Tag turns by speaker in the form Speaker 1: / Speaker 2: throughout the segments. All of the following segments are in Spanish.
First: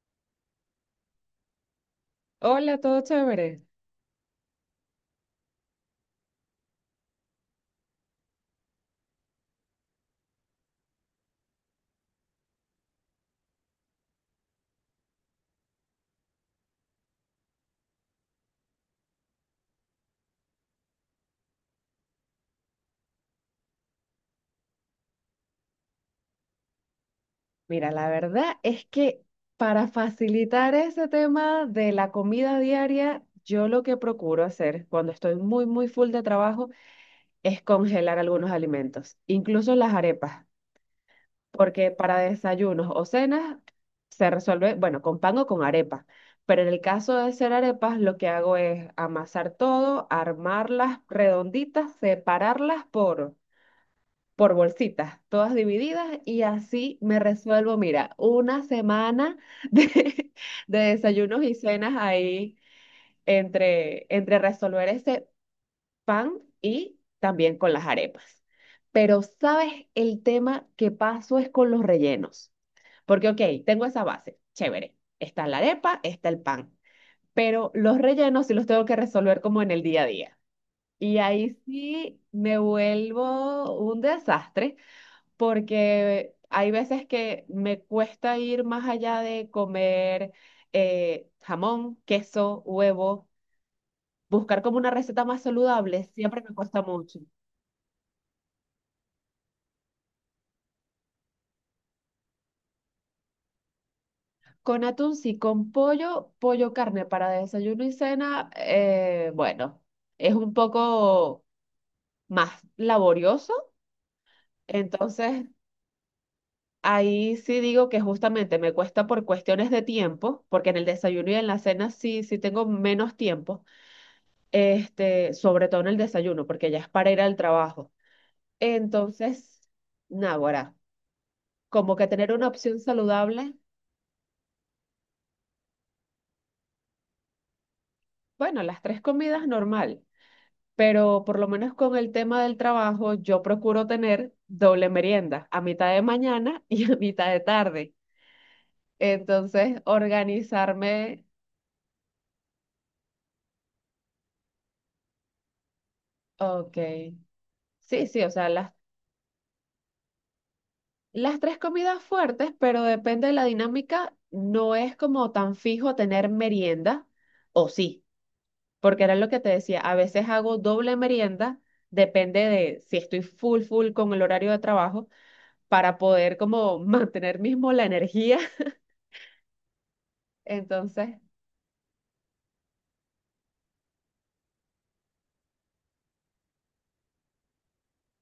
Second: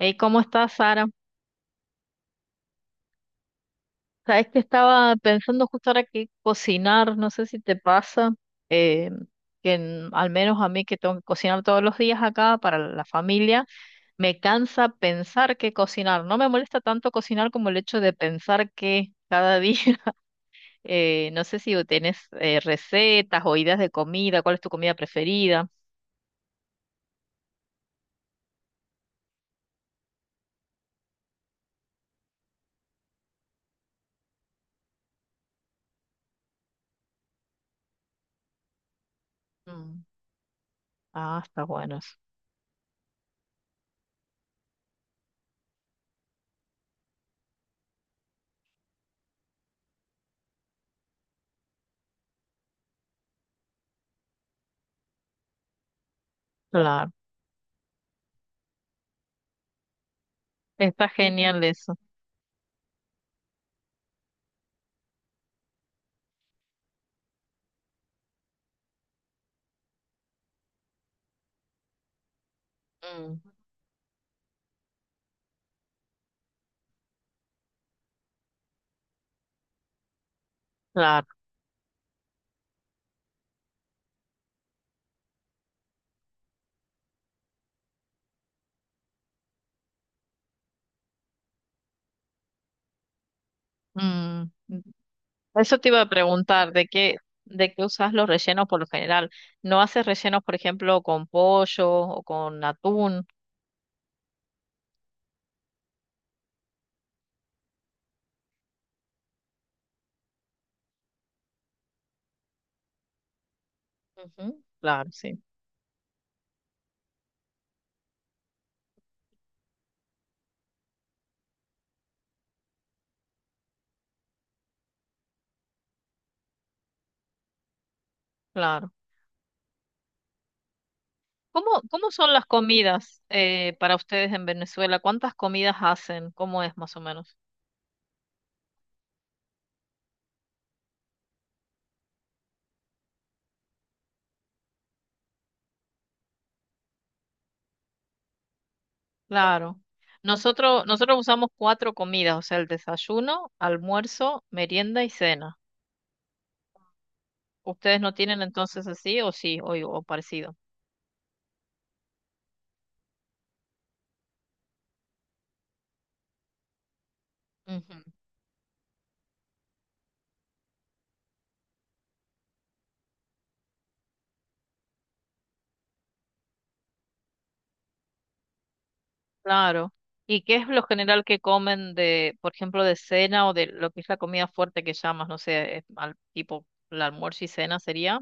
Speaker 1: Hey, ¿cómo estás, Sara?
Speaker 2: Hola, todo chévere.
Speaker 1: Sabes que estaba pensando justo ahora que cocinar, no sé si te pasa, eh, que al menos a mí que tengo que cocinar todos los días acá para la familia, me cansa pensar que cocinar. No me molesta tanto cocinar como el hecho de pensar que cada día, no sé si tenés recetas o ideas de comida, cuál es tu comida preferida.
Speaker 2: Mira, la verdad es que para facilitar ese tema de la comida diaria, yo lo que procuro hacer cuando estoy muy, muy full de trabajo es congelar algunos alimentos, incluso las
Speaker 1: Mm.
Speaker 2: arepas,
Speaker 1: Ah, está
Speaker 2: porque
Speaker 1: bueno eso.
Speaker 2: para desayunos o cenas se resuelve, bueno, con pan o con arepa. Pero en el caso de hacer arepas, lo que hago es amasar todo, armarlas redonditas, separarlas por bolsitas, todas divididas y así
Speaker 1: Claro,
Speaker 2: me resuelvo, mira, una semana de, de
Speaker 1: está
Speaker 2: desayunos y
Speaker 1: genial
Speaker 2: cenas
Speaker 1: eso.
Speaker 2: ahí entre resolver ese pan y también con las arepas. Pero sabes, el tema que paso es con los rellenos, porque
Speaker 1: Mm.
Speaker 2: ok, tengo esa base, chévere, está la arepa, está el pan, pero los rellenos sí los tengo que resolver como en el día a día. Y
Speaker 1: Claro.
Speaker 2: ahí sí me vuelvo un desastre porque hay veces que me cuesta ir más allá de comer jamón, queso, huevo,
Speaker 1: Mm.
Speaker 2: buscar como una receta más
Speaker 1: Eso te iba
Speaker 2: saludable,
Speaker 1: a
Speaker 2: siempre me
Speaker 1: preguntar,
Speaker 2: cuesta mucho.
Speaker 1: de qué usas los rellenos por lo general? ¿No haces rellenos, por ejemplo, con pollo o con atún?
Speaker 2: Con atún sí, con pollo, pollo carne para desayuno y cena, bueno, es un poco más laborioso,
Speaker 1: Ujú, claro, sí,
Speaker 2: entonces... Ahí sí digo que justamente me cuesta por cuestiones de tiempo, porque en el desayuno y en la cena sí, sí tengo menos tiempo, este, sobre todo en el desayuno, porque ya es para ir al trabajo.
Speaker 1: claro.
Speaker 2: Entonces, naguará,
Speaker 1: ¿Cómo,
Speaker 2: como que
Speaker 1: cómo son
Speaker 2: tener
Speaker 1: las
Speaker 2: una opción
Speaker 1: comidas
Speaker 2: saludable,
Speaker 1: para ustedes en Venezuela? ¿Cuántas comidas hacen? ¿Cómo es más o menos?
Speaker 2: bueno, las tres comidas normal, pero por lo menos con el tema del trabajo, yo procuro tener doble merienda, a mitad de mañana y a mitad de tarde.
Speaker 1: Claro.
Speaker 2: Entonces,
Speaker 1: Nosotros
Speaker 2: organizarme,
Speaker 1: usamos cuatro comidas, o sea, el desayuno, almuerzo, merienda y cena.
Speaker 2: ok,
Speaker 1: ¿Ustedes
Speaker 2: sí,
Speaker 1: no
Speaker 2: sí, o
Speaker 1: tienen
Speaker 2: sea,
Speaker 1: entonces así o sí, o parecido?
Speaker 2: las tres comidas fuertes, pero depende de la dinámica, no es como tan fijo tener merienda, o sí. Porque era lo que te decía, a veces hago doble merienda, depende de si estoy full, full con el horario de trabajo, para poder como mantener mismo la energía.
Speaker 1: Claro. ¿Y qué es lo
Speaker 2: Entonces,
Speaker 1: general que comen de, por ejemplo, de cena o de lo que es la comida fuerte que llamas? No sé, tipo el almuerzo y cena sería,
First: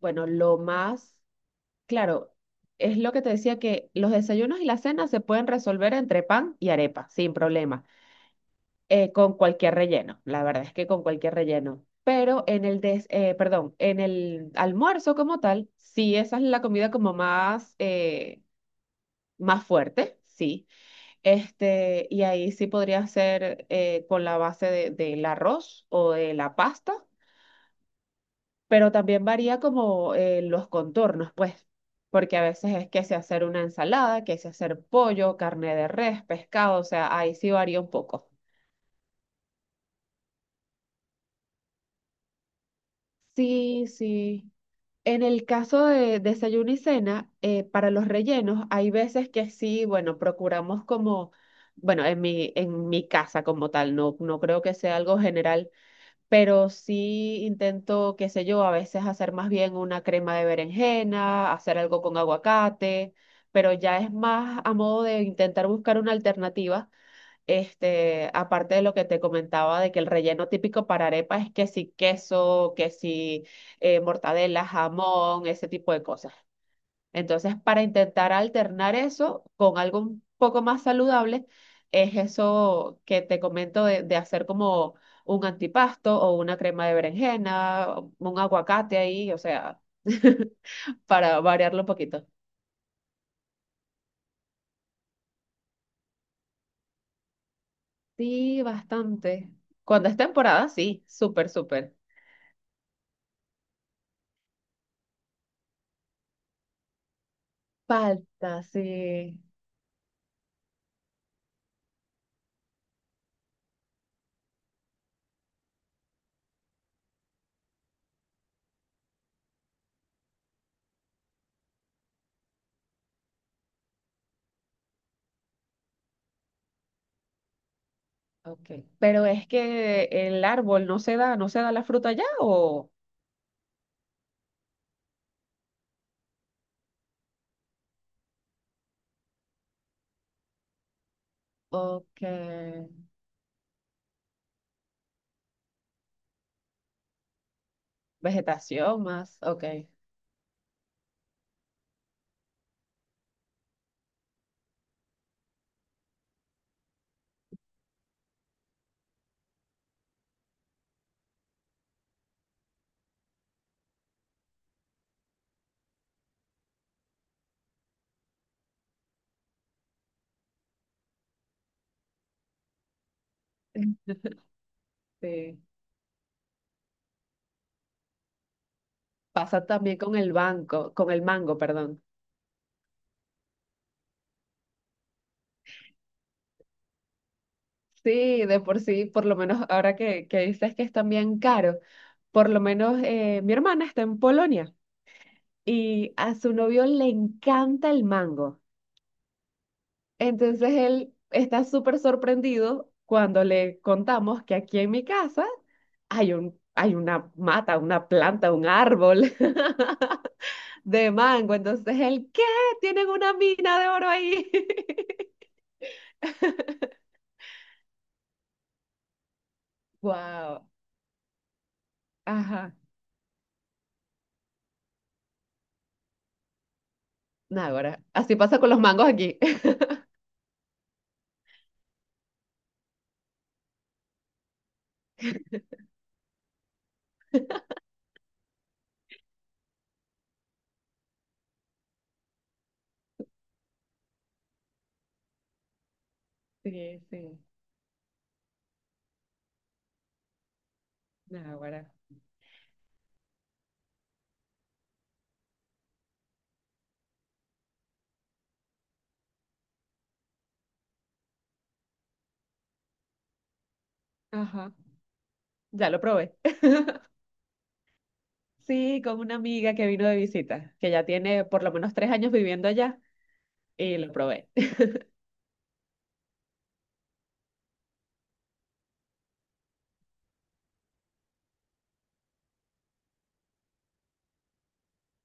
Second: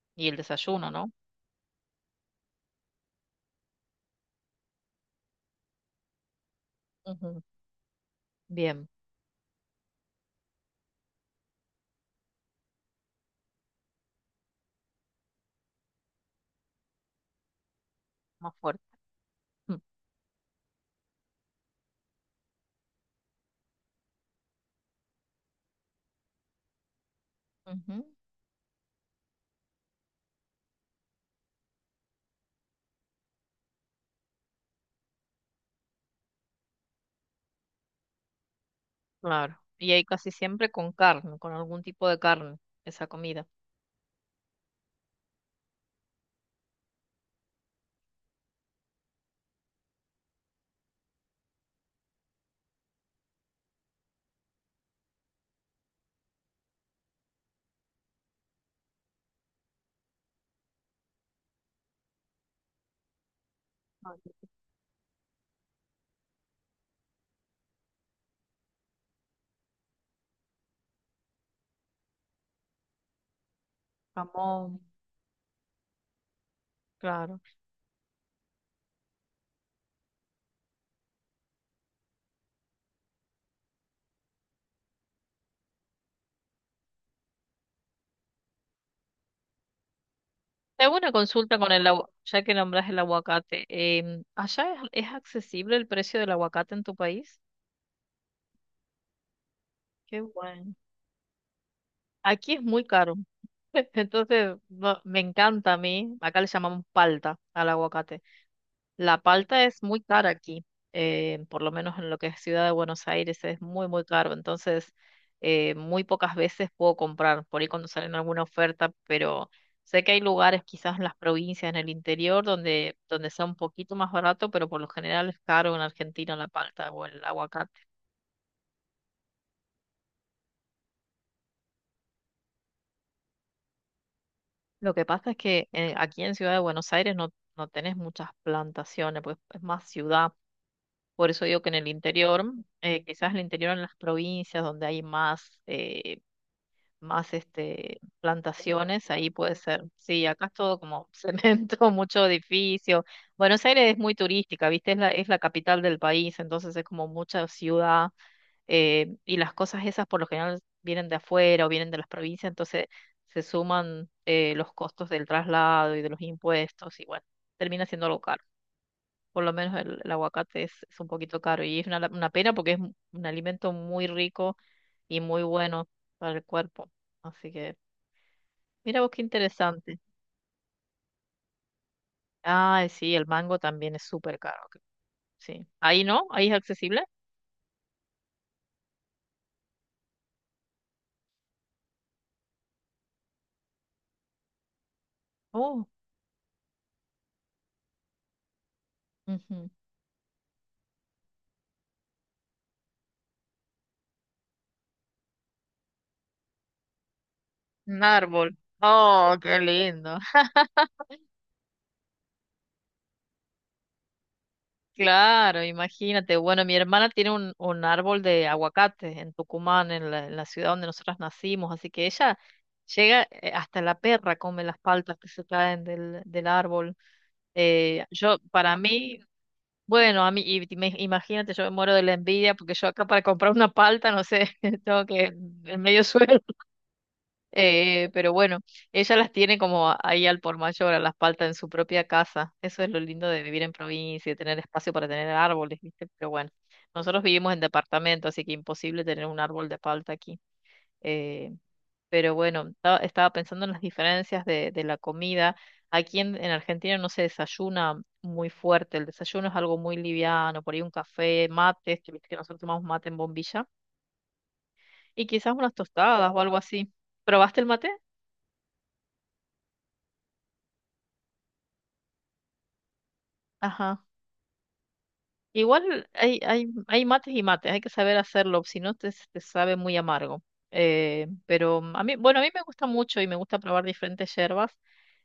Speaker 2: bueno,
Speaker 1: y el
Speaker 2: lo
Speaker 1: desayuno, ¿no?
Speaker 2: más, claro, es lo que te decía que los desayunos y la cena se pueden resolver entre pan y arepa, sin
Speaker 1: Ujú.
Speaker 2: problema,
Speaker 1: Bien,
Speaker 2: con cualquier relleno, la verdad es que con cualquier relleno. Pero en el des, perdón, en el almuerzo como tal, sí, esa es la comida como más,
Speaker 1: más fuerte.
Speaker 2: más
Speaker 1: Mm.
Speaker 2: fuerte, sí. Este, y ahí sí podría ser con la base de- del arroz o de la pasta,
Speaker 1: Ujú.
Speaker 2: pero también varía como los contornos, pues, porque a veces es que se hacer una ensalada, que se hacer pollo, carne de res, pescado, o sea, ahí sí varía un poco.
Speaker 1: Claro. Y ahí casi siempre con carne, con algún tipo de carne, esa comida.
Speaker 2: Sí, sí. En el caso de desayuno y cena, para los rellenos, hay veces que sí, bueno, procuramos como, bueno, en mi casa como tal, no, no creo que sea algo general pero sí intento, qué sé yo, a veces hacer más bien una crema de berenjena, hacer algo con aguacate, pero ya es
Speaker 1: Ah, el
Speaker 2: más a modo de intentar buscar una alternativa. Este, aparte de lo que te comentaba de que el relleno típico para arepa es que si queso, que si mortadela,
Speaker 1: Jamón.
Speaker 2: jamón, ese tipo de cosas.
Speaker 1: Claro.
Speaker 2: Entonces, para intentar alternar eso con algo un poco más saludable, es eso que te comento de hacer como un antipasto o una crema de berenjena, un aguacate ahí, o sea,
Speaker 1: Tengo una
Speaker 2: para
Speaker 1: consulta con
Speaker 2: variarlo un
Speaker 1: el agua,
Speaker 2: poquito.
Speaker 1: ya que nombras el aguacate. ¿Allá es accesible el precio del aguacate en tu país?
Speaker 2: Sí, bastante. Cuando es
Speaker 1: Qué
Speaker 2: temporada,
Speaker 1: bueno.
Speaker 2: sí, súper, súper.
Speaker 1: Aquí es muy caro. Entonces, me encanta a mí, acá le llamamos palta al aguacate.
Speaker 2: Falta,
Speaker 1: La
Speaker 2: sí.
Speaker 1: palta es muy cara aquí, por lo menos en lo que es Ciudad de Buenos Aires es muy, muy caro, entonces muy pocas veces puedo comprar, por ahí cuando salen alguna oferta, pero sé que hay lugares quizás en las provincias, en el interior, donde, donde sea un poquito más barato, pero por lo general es caro en Argentina la palta o el aguacate.
Speaker 2: Ok. Pero es que el árbol no se da, no se da la fruta ya o...
Speaker 1: Lo que pasa es que aquí en Ciudad de Buenos Aires no tenés muchas plantaciones, pues es más ciudad. Por eso digo que en el
Speaker 2: Ok.
Speaker 1: interior, quizás el interior en las provincias donde hay más,
Speaker 2: Vegetación
Speaker 1: plantaciones, ahí
Speaker 2: más,
Speaker 1: puede
Speaker 2: ok.
Speaker 1: ser. Sí, acá es todo como cemento, mucho edificio. Buenos Aires es muy turística, ¿viste? Es la capital del país, entonces es como mucha ciudad y las cosas esas por lo general vienen de afuera o vienen de las provincias, entonces se suman los costos del traslado y de los impuestos y bueno, termina siendo local por lo menos el aguacate es un poquito caro y es una, una pena porque es un alimento muy rico y muy
Speaker 2: Sí.
Speaker 1: bueno para el cuerpo. Así que, mira vos qué
Speaker 2: Pasa
Speaker 1: interesante.
Speaker 2: también con el banco, con el mango, perdón.
Speaker 1: Ah sí, el mango también es súper caro. Sí. Ahí no, ahí es accesible.
Speaker 2: Sí, de por sí, por lo menos ahora que dices que es también caro, por lo menos mi hermana está en Polonia
Speaker 1: Oh.
Speaker 2: y a su novio le encanta el mango.
Speaker 1: Ujú.
Speaker 2: Entonces él está súper sorprendido cuando le contamos que aquí en mi casa hay un, hay una mata,
Speaker 1: Un
Speaker 2: una planta,
Speaker 1: árbol.
Speaker 2: un árbol
Speaker 1: Oh, qué lindo.
Speaker 2: de mango. Entonces él, ¿qué? Tienen una mina de oro ahí.
Speaker 1: Claro, imagínate. Bueno, mi hermana tiene un árbol de aguacate en Tucumán, en la
Speaker 2: Wow.
Speaker 1: ciudad donde nosotras nacimos, así que ella llega, hasta la perra come las paltas que se caen del, del árbol.
Speaker 2: Náguara. Así
Speaker 1: Yo,
Speaker 2: pasa con
Speaker 1: para
Speaker 2: los mangos
Speaker 1: mí,
Speaker 2: aquí.
Speaker 1: bueno, a mí, imagínate, yo me muero de la envidia porque yo acá para comprar una palta, no sé, tengo que en medio suelo pero bueno, ella las tiene como ahí al por mayor, a las paltas en su propia casa. Eso es lo lindo de vivir en provincia y tener espacio para tener árboles, ¿viste? Pero bueno,
Speaker 2: Sí,
Speaker 1: nosotros
Speaker 2: sí.
Speaker 1: vivimos en departamento, así que imposible tener un árbol de palta aquí. Eh,
Speaker 2: Náguara.
Speaker 1: pero bueno, estaba pensando en las diferencias de la comida. Aquí en Argentina no se desayuna muy fuerte, el desayuno es algo muy liviano, por ahí un café, mates, que viste que nosotros tomamos mate en bombilla,
Speaker 2: Ajá.
Speaker 1: y quizás unas
Speaker 2: Ya lo
Speaker 1: tostadas
Speaker 2: probé.
Speaker 1: o algo así. ¿Probaste el mate?
Speaker 2: Sí, con una amiga que vino de visita, que ya tiene por lo menos 3 años viviendo allá, y
Speaker 1: Ajá.
Speaker 2: lo probé.
Speaker 1: Igual hay, hay mates y mates, hay que saber hacerlo, si no te, te sabe muy amargo. Pero a mí, bueno, a mí me gusta mucho y me gusta probar diferentes hierbas.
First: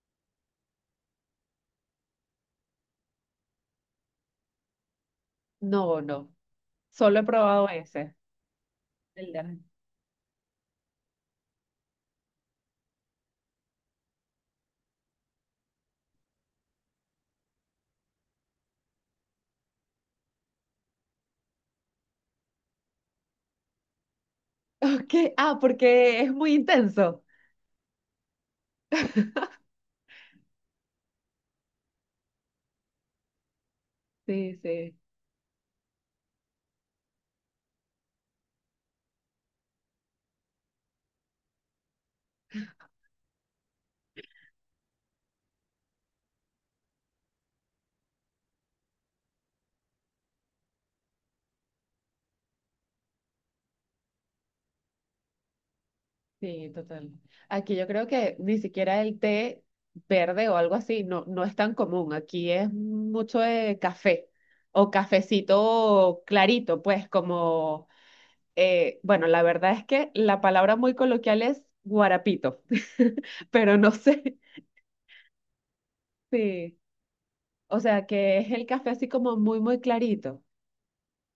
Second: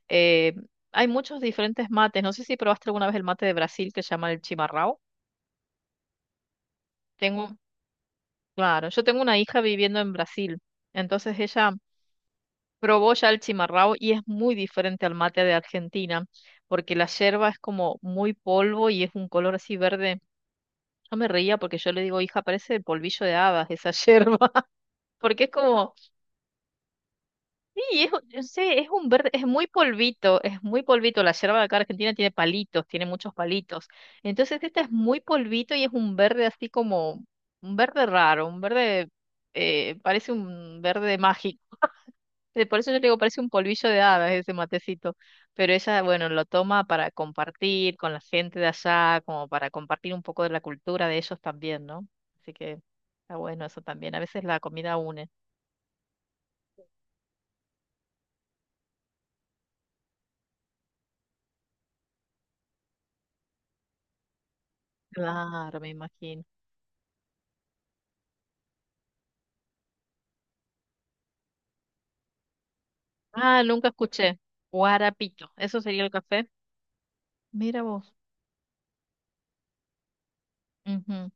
Speaker 1: Eh, Hay muchos diferentes mates. No sé si probaste alguna vez el mate de Brasil que se llama el chimarrão.
Speaker 2: No, no. Solo he
Speaker 1: Tengo,
Speaker 2: probado ese.
Speaker 1: claro, yo tengo
Speaker 2: El
Speaker 1: una
Speaker 2: de-
Speaker 1: hija viviendo en Brasil, entonces ella probó ya el chimarrão y es muy diferente al mate de Argentina, porque la yerba es como muy polvo y es un color así verde. Yo me reía porque yo le digo, hija, parece el polvillo de hadas esa yerba.
Speaker 2: Ok.
Speaker 1: Porque es
Speaker 2: Ah,
Speaker 1: como,
Speaker 2: porque es muy intenso.
Speaker 1: sí, es, yo sé, es un verde, es muy polvito, es muy polvito. La yerba de acá argentina tiene palitos, tiene muchos palitos.
Speaker 2: Sí,
Speaker 1: Entonces esta es
Speaker 2: sí.
Speaker 1: muy polvito y es un verde así como, un verde raro, parece un verde mágico. Por eso yo le digo, parece un polvillo de hadas ese matecito. Pero ella, bueno, lo toma para compartir con la gente de allá, como para compartir un poco de la cultura de ellos también, ¿no? Así que está bueno eso también. A veces la comida une.
Speaker 2: Sí, total. Aquí yo creo que ni siquiera el té verde o algo así no, no es tan común. Aquí es mucho de café o
Speaker 1: Claro, me
Speaker 2: cafecito
Speaker 1: imagino.
Speaker 2: clarito, pues como, bueno, la verdad es que la palabra muy coloquial es guarapito,
Speaker 1: Ah,
Speaker 2: pero
Speaker 1: nunca
Speaker 2: no sé.
Speaker 1: escuché. Guarapito, eso sería el café.
Speaker 2: Sí, o
Speaker 1: Mira
Speaker 2: sea
Speaker 1: vos.
Speaker 2: que es el café así como muy, muy clarito.
Speaker 1: Ujú.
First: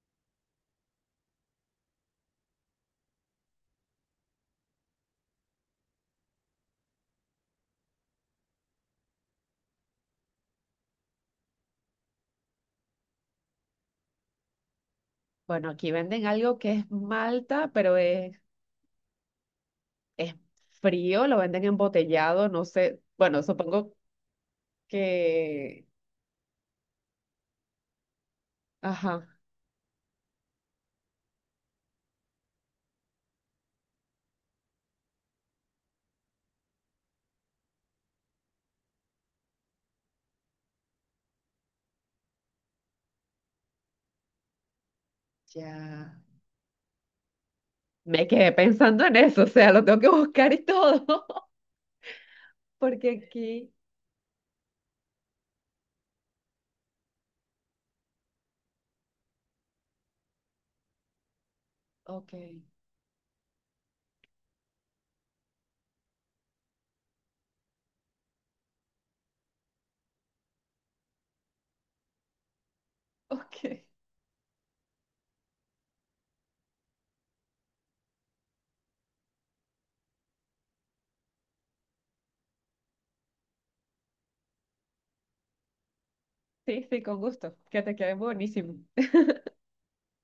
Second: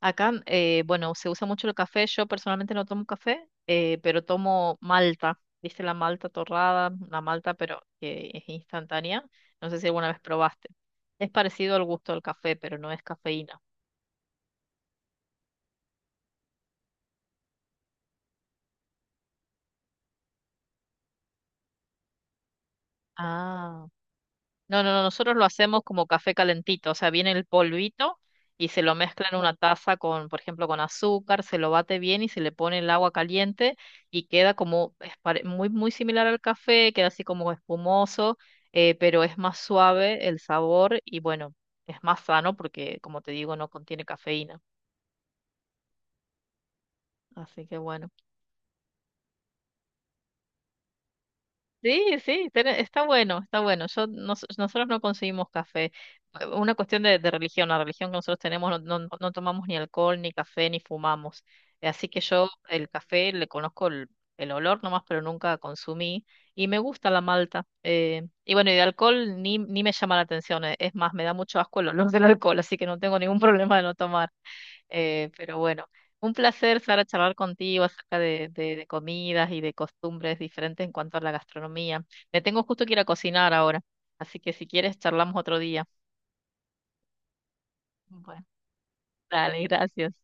Speaker 1: Acá, bueno, se usa mucho el café. Yo personalmente no tomo café, pero tomo malta. ¿Viste la malta torrada? La malta, pero que es instantánea. No sé si alguna vez probaste. Es parecido al gusto del café, pero no es cafeína.
Speaker 2: Bueno, aquí venden algo que es malta, pero es frío, lo venden embotellado, no sé. Bueno,
Speaker 1: Ah.
Speaker 2: supongo
Speaker 1: No, no, no, nosotros lo hacemos
Speaker 2: que...
Speaker 1: como café calentito, o sea, viene el polvito y se lo mezcla
Speaker 2: Ajá.
Speaker 1: en una taza con, por ejemplo, con azúcar, se lo bate bien y se le pone el agua caliente y queda como es muy, muy similar al café, queda así como espumoso, pero es más suave el sabor y bueno, es más sano porque, como te digo, no contiene cafeína.
Speaker 2: Ya.
Speaker 1: Así que bueno.
Speaker 2: Me quedé pensando en eso, o sea, lo tengo que buscar y todo,
Speaker 1: Sí, sí, está
Speaker 2: porque
Speaker 1: bueno, está
Speaker 2: aquí,
Speaker 1: bueno. Yo, nosotros no conseguimos café. Una cuestión de religión, la religión que nosotros tenemos, no tomamos ni alcohol, ni café, ni fumamos. Así que
Speaker 2: ok.
Speaker 1: yo el café le conozco el olor nomás, pero nunca consumí. Y me gusta la malta. Y bueno, y de alcohol ni me llama la atención. Es más, me da mucho asco el olor del alcohol, así que no tengo ningún problema de
Speaker 2: Ok,
Speaker 1: no tomar. Pero bueno, un placer, Sara, charlar contigo acerca de, de comidas y de costumbres diferentes en cuanto a la gastronomía. Me tengo justo que ir a cocinar ahora, así que si quieres, charlamos otro día.
Speaker 2: sí, sí, con gusto, que te quede
Speaker 1: Bueno,
Speaker 2: buenísimo.
Speaker 1: dale, gracias.